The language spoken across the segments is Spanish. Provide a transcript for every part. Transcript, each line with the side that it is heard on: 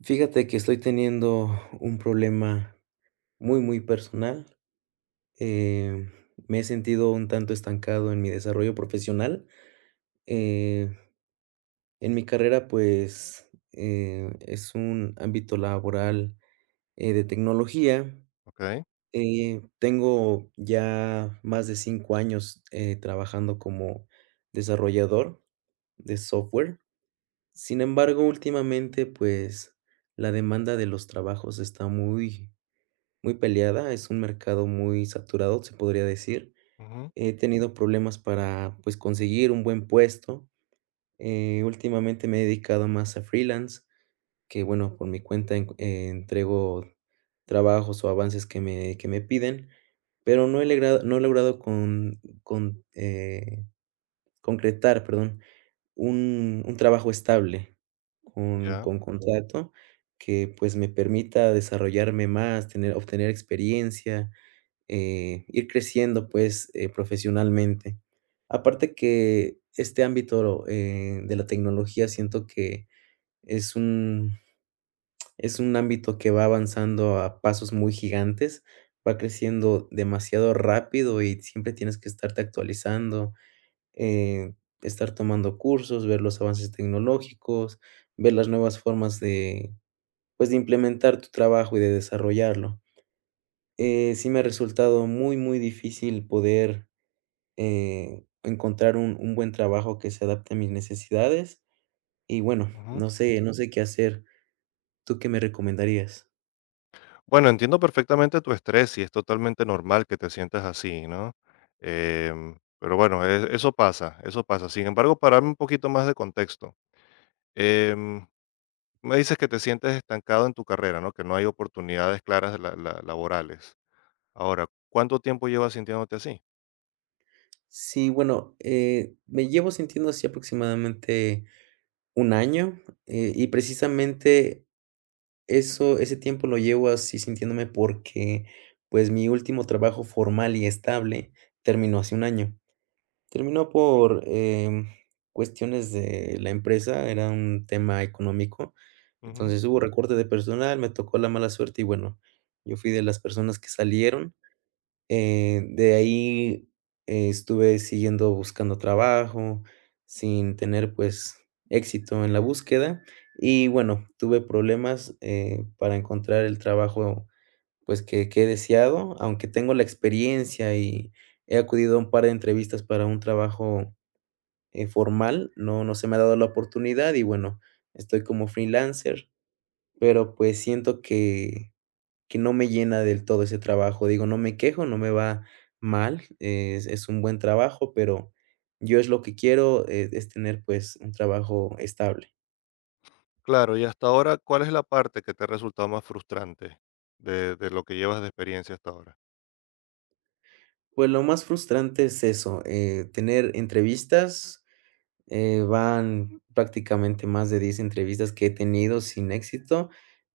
right: Fíjate que estoy teniendo un problema muy, muy personal. Eh, Me he sentido un tanto estancado en mi desarrollo profesional. Eh, en mi carrera, pues, es un ámbito laboral, de tecnología.
left: Okey,
right: Tengo ya más de 5 años, trabajando como desarrollador de software. Sin embargo, últimamente, pues, la demanda de los trabajos está muy muy peleada, es un mercado muy saturado, se podría decir.
left: ujú,
right: He tenido problemas para, pues, conseguir un buen puesto. Últimamente me he dedicado más a freelance, que bueno, por mi cuenta entrego trabajos o avances que me piden, pero no he logrado, concretar, perdón, un trabajo estable con,
left: ya,
right: con Ok., contrato que pues me permita desarrollarme más, tener, obtener experiencia, ir creciendo, pues, profesionalmente. Aparte que este ámbito, de la tecnología siento que es un es un ámbito que va avanzando a pasos muy gigantes, va creciendo demasiado rápido y siempre tienes que estarte actualizando, eh, estar tomando cursos, ver los avances tecnológicos, ver las nuevas formas de, pues, de implementar tu trabajo y de desarrollarlo. Sí me ha resultado muy, muy difícil poder encontrar un buen trabajo que se adapte a mis necesidades. Y bueno,
left: ujú.
right: no sé qué hacer. ¿Tú qué me recomendarías?
left: Bueno, entiendo perfectamente tu estrés y es totalmente normal que te sientas así, ¿no? Pero bueno, eso pasa, eso pasa. Sin embargo, para darme un poquito más de contexto, em, me dices que te sientes estancado en tu carrera, ¿no? Que no hay oportunidades claras de la la laborales. Ahora, ¿cuánto tiempo llevas sintiéndote así?
right: Sí, bueno, me llevo sintiendo así aproximadamente un año, y precisamente eso ese tiempo lo llevo así sintiéndome porque, pues, mi último trabajo formal y estable terminó hace un año. Terminó por, cuestiones de la empresa, era un tema económico.
left: Ujú,
right: Entonces hubo recorte de personal, me tocó la mala suerte y bueno, yo fui de las personas que salieron. De ahí, estuve siguiendo buscando trabajo, sin tener, pues, éxito en la búsqueda y bueno, tuve problemas, para encontrar el trabajo, pues, que he deseado, aunque tengo la experiencia y he acudido a un par de entrevistas para un trabajo formal. No se me ha dado la oportunidad y bueno, estoy como freelancer, pero pues siento que no me llena del todo ese trabajo. Digo, no me quejo, no me va mal, es un buen trabajo, pero yo es lo que quiero, es tener, pues, un trabajo estable.
left: claro, y hasta ahora, ¿cuál es la parte que te ha resultado más frustrante de lo que llevas de experiencia hasta ahora?
right: Pues lo más frustrante es eso, tener entrevistas. Van prácticamente más de 10 entrevistas que he tenido sin éxito.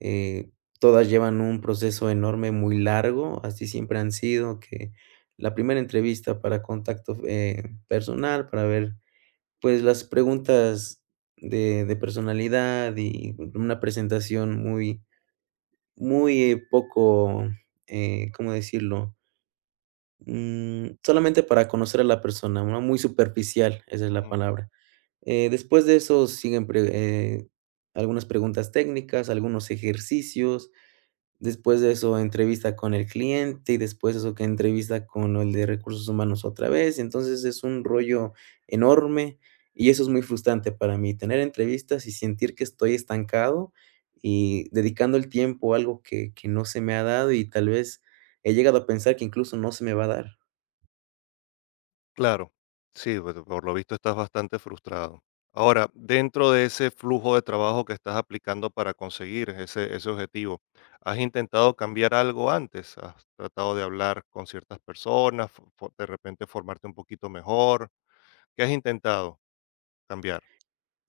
right: eh, Todas llevan un proceso enorme, muy largo, así siempre han sido, que la primera entrevista para contacto, personal, para ver, pues, las preguntas de personalidad y una presentación muy muy poco, ¿cómo decirlo? Solamente para conocer a la persona, ¿no? Muy superficial, esa es la palabra. Después de eso siguen pre eh, algunas preguntas técnicas, algunos ejercicios. Después de eso entrevista con el cliente y después eso que entrevista con el de recursos humanos otra vez. Entonces es un rollo enorme, y eso es muy frustrante para mí, tener entrevistas y sentir que estoy estancado y dedicando el tiempo a algo que no se me ha dado, y tal vez he llegado a pensar que incluso no se me va a dar.
left: Claro, sí, bueno, por lo visto estás bastante frustrado. Ahora, dentro de ese flujo de trabajo que estás aplicando para conseguir ese objetivo, ¿has intentado cambiar algo antes? ¿Has tratado de hablar con ciertas personas, de repente formarte un poquito mejor? ¿Qué has intentado cambiar?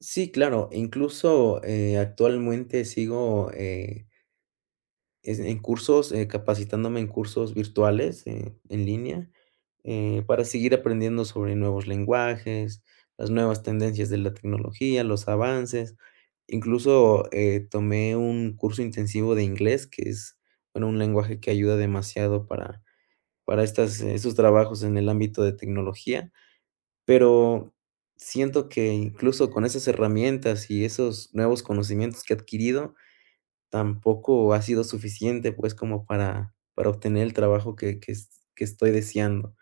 right: Sí, claro, incluso, actualmente sigo, es en cursos, capacitándome en cursos virtuales, en línea, para seguir aprendiendo sobre nuevos lenguajes, las nuevas tendencias de la tecnología, los avances. Incluso, tomé un curso intensivo de inglés, que es, bueno, un lenguaje que ayuda demasiado para estas esos trabajos en el ámbito de tecnología. Pero siento que incluso con esas herramientas y esos nuevos conocimientos que he adquirido, tampoco ha sido suficiente, pues, como para obtener el trabajo que estoy deseando.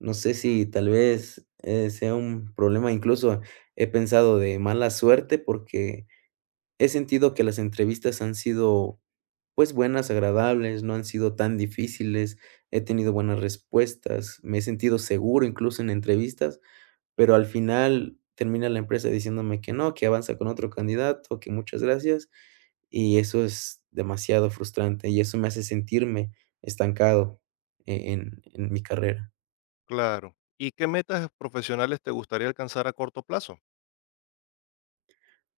right: No sé si tal vez, sea un problema. Incluso he pensado de mala suerte, porque he sentido que las entrevistas han sido, pues, buenas, agradables, no han sido tan difíciles. He tenido buenas respuestas, me he sentido seguro incluso en entrevistas, pero al final termina la empresa diciéndome que no, que avanza con otro candidato, que muchas gracias, y eso es demasiado frustrante, y eso me hace sentirme estancado en mi carrera.
left: Claro. ¿Y qué metas profesionales te gustaría alcanzar a corto plazo?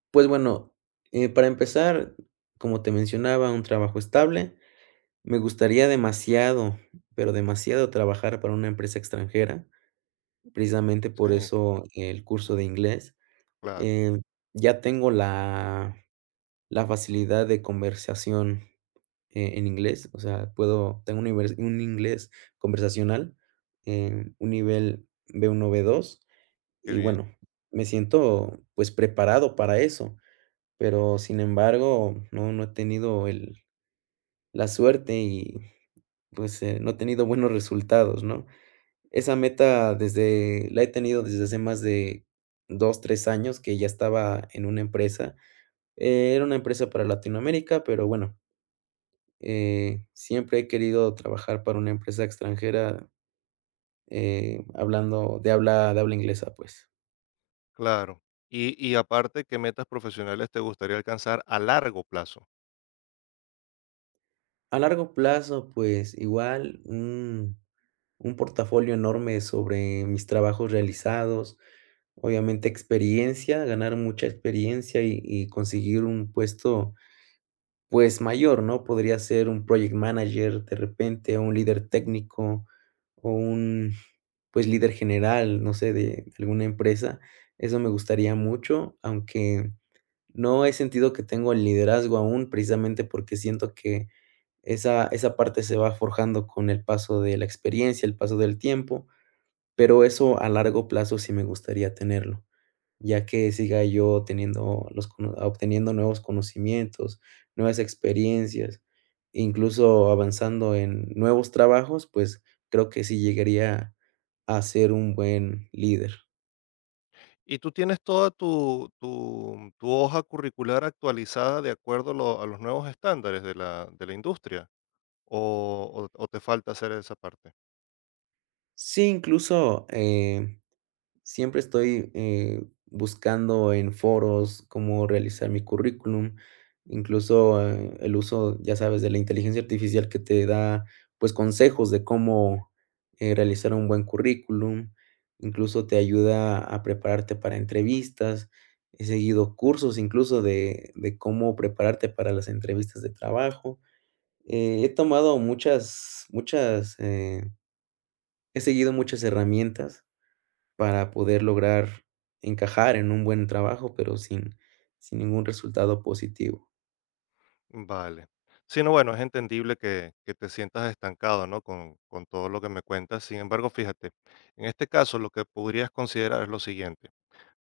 right: Pues bueno, para empezar, como te mencionaba, un trabajo estable. Me gustaría demasiado, pero demasiado trabajar para una empresa extranjera, precisamente por
left: Sí,
right: eso el curso de inglés.
left: claro,
right: Em, ya tengo la facilidad de conversación en inglés. O sea, puedo tengo un nivel un inglés conversacional, un nivel B1 B2.
left: qué
right: Y
left: bien,
right: bueno, me siento, pues, preparado para eso, pero sin embargo, no he tenido el la suerte y, pues, no he tenido buenos resultados, ¿no? Esa meta desde la he tenido desde hace más de 2 3 años que ya estaba en una empresa. Era una empresa para Latinoamérica, pero bueno, siempre he querido trabajar para una empresa extranjera, hablando de habla inglesa, pues.
left: claro. Y aparte, ¿qué metas profesionales te gustaría alcanzar a largo plazo?
right: A largo plazo, pues, igual un portafolio enorme sobre mis trabajos realizados, obviamente experiencia, ganar mucha experiencia y conseguir un puesto, pues, mayor, ¿no? Podría ser un project manager de repente, o un líder técnico, o un, pues, líder general, no sé, de alguna empresa. Eso me gustaría mucho, aunque no he sentido que tengo el liderazgo aún, precisamente porque siento que esa parte se va forjando con el paso de la experiencia, el paso del tiempo. Pero eso a largo plazo sí me gustaría tenerlo, ya que siga yo teniendo los cono obteniendo nuevos conocimientos, nuevas experiencias, incluso avanzando en nuevos trabajos, pues, creo que sí llegaría a ser un buen líder.
left: ¿Y tú tienes toda tu hoja curricular actualizada de acuerdo a lo a los nuevos estándares de la industria? ¿O te falta hacer esa parte?
right: Sí, incluso, siempre estoy, buscando en foros cómo realizar mi currículum, incluso, el uso, ya sabes, de la inteligencia artificial que te da, pues, consejos de cómo, realizar un buen currículum, incluso te ayuda a prepararte para entrevistas. He seguido cursos incluso de cómo prepararte para las entrevistas de trabajo. Eh, he tomado muchas muchas, eh, He seguido muchas herramientas para poder lograr encajar en un buen trabajo, pero sin ningún resultado positivo.
left: Vale. Sí, no, bueno, es entendible que te sientas estancado, ¿no? Con todo lo que me cuentas. Sin embargo, fíjate, en este caso, lo que podrías considerar es lo siguiente.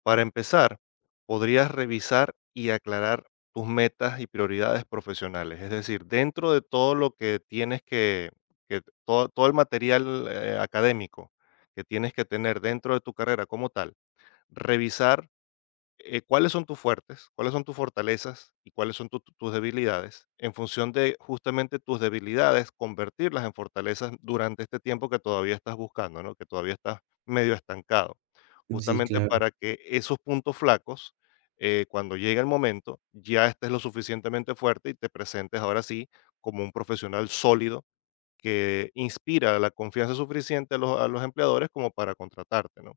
left: Para empezar, podrías revisar y aclarar tus metas y prioridades profesionales. Es decir, dentro de todo lo que tienes que todo, todo el material académico que tienes que tener dentro de tu carrera como tal, revisar cuáles son tus fuertes, cuáles son tus fortalezas y cuáles son tus debilidades. En función de justamente tus debilidades, convertirlas en fortalezas durante este tiempo que todavía estás buscando, ¿no? Que todavía estás medio estancado,
right: Sí,
left: justamente
right: claro,
left: para que esos puntos flacos, cuando llegue el momento, ya estés lo suficientemente fuerte y te presentes ahora sí como un profesional sólido que inspira la confianza suficiente a a los empleadores como para contratarte, ¿no?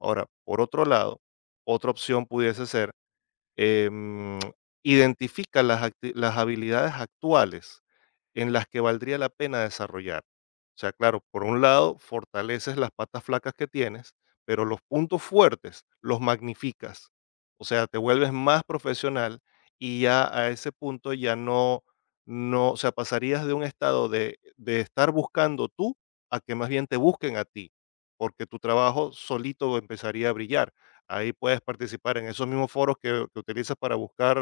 left: Ahora, por otro lado, otra opción pudiese ser em, identifica las habilidades actuales en las que valdría la pena desarrollar. O sea, claro, por un lado, fortaleces las patas flacas que tienes, pero los puntos fuertes los magnificas. O sea, te vuelves más profesional y ya a ese punto ya no, o sea, pasarías de un estado de estar buscando tú a que más bien te busquen a ti, porque tu trabajo solito empezaría a brillar. Ahí puedes participar en esos mismos foros que utilizas para buscar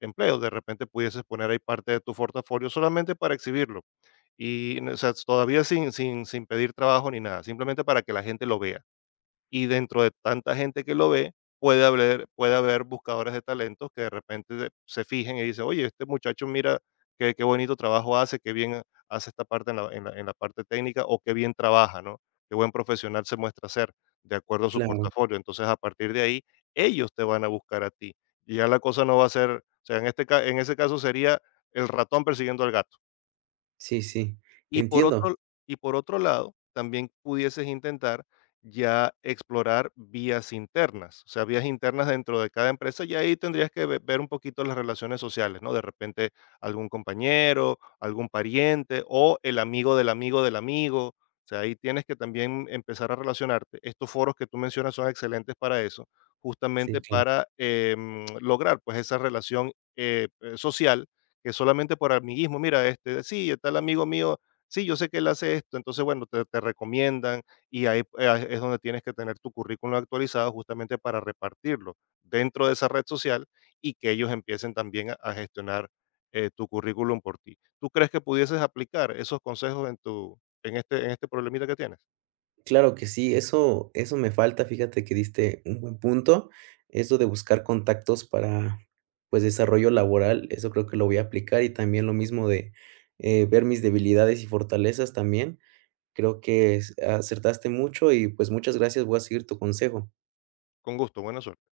left: empleo. De repente pudieses poner ahí parte de tu portafolio solamente para exhibirlo. Y o sea, todavía sin pedir trabajo ni nada, simplemente para que la gente lo vea, y dentro de tanta gente que lo ve, puede haber buscadores de talentos que de repente se fijen y dicen, oye, este muchacho mira qué bonito trabajo hace, qué bien hace esta parte en en la parte técnica, o qué bien trabaja, ¿no? Qué buen profesional se muestra ser de acuerdo a su
right: claro.
left: portafolio. Entonces, a partir de ahí, ellos te van a buscar a ti. Y ya la cosa no va a ser, o sea, en ese caso sería el ratón persiguiendo al gato.
right: Sí, sí,
left: Y por
right: entiendo.
left: otro y por otro lado, también pudieses intentar ya explorar vías internas, o sea, vías internas dentro de cada empresa, y ahí tendrías que ver un poquito las relaciones sociales, ¿no? De repente algún compañero, algún pariente o el amigo del amigo del amigo. O sea, ahí tienes que también empezar a relacionarte. Estos foros que tú mencionas son excelentes para eso,
right: Sí,
left: justamente
right: claro.
left: para lograr pues esa relación social, que solamente por amiguismo, mira, este, sí, tal amigo mío. Sí, yo sé que él hace esto, entonces, bueno, te recomiendan, y ahí es donde tienes que tener tu currículum actualizado justamente para repartirlo dentro de esa red social y que ellos empiecen también a gestionar tu currículum por ti. ¿Tú crees que pudieses aplicar esos consejos en tu en en este problemita que tienes?
right: Claro que sí, eso me falta. Fíjate que diste un buen punto, eso de buscar contactos para, pues, desarrollo laboral. Eso creo que lo voy a aplicar, y también lo mismo de, ver mis debilidades y fortalezas también. Creo que es acertaste mucho y, pues, muchas gracias, voy a seguir tu consejo.
left: Con gusto, buena suerte.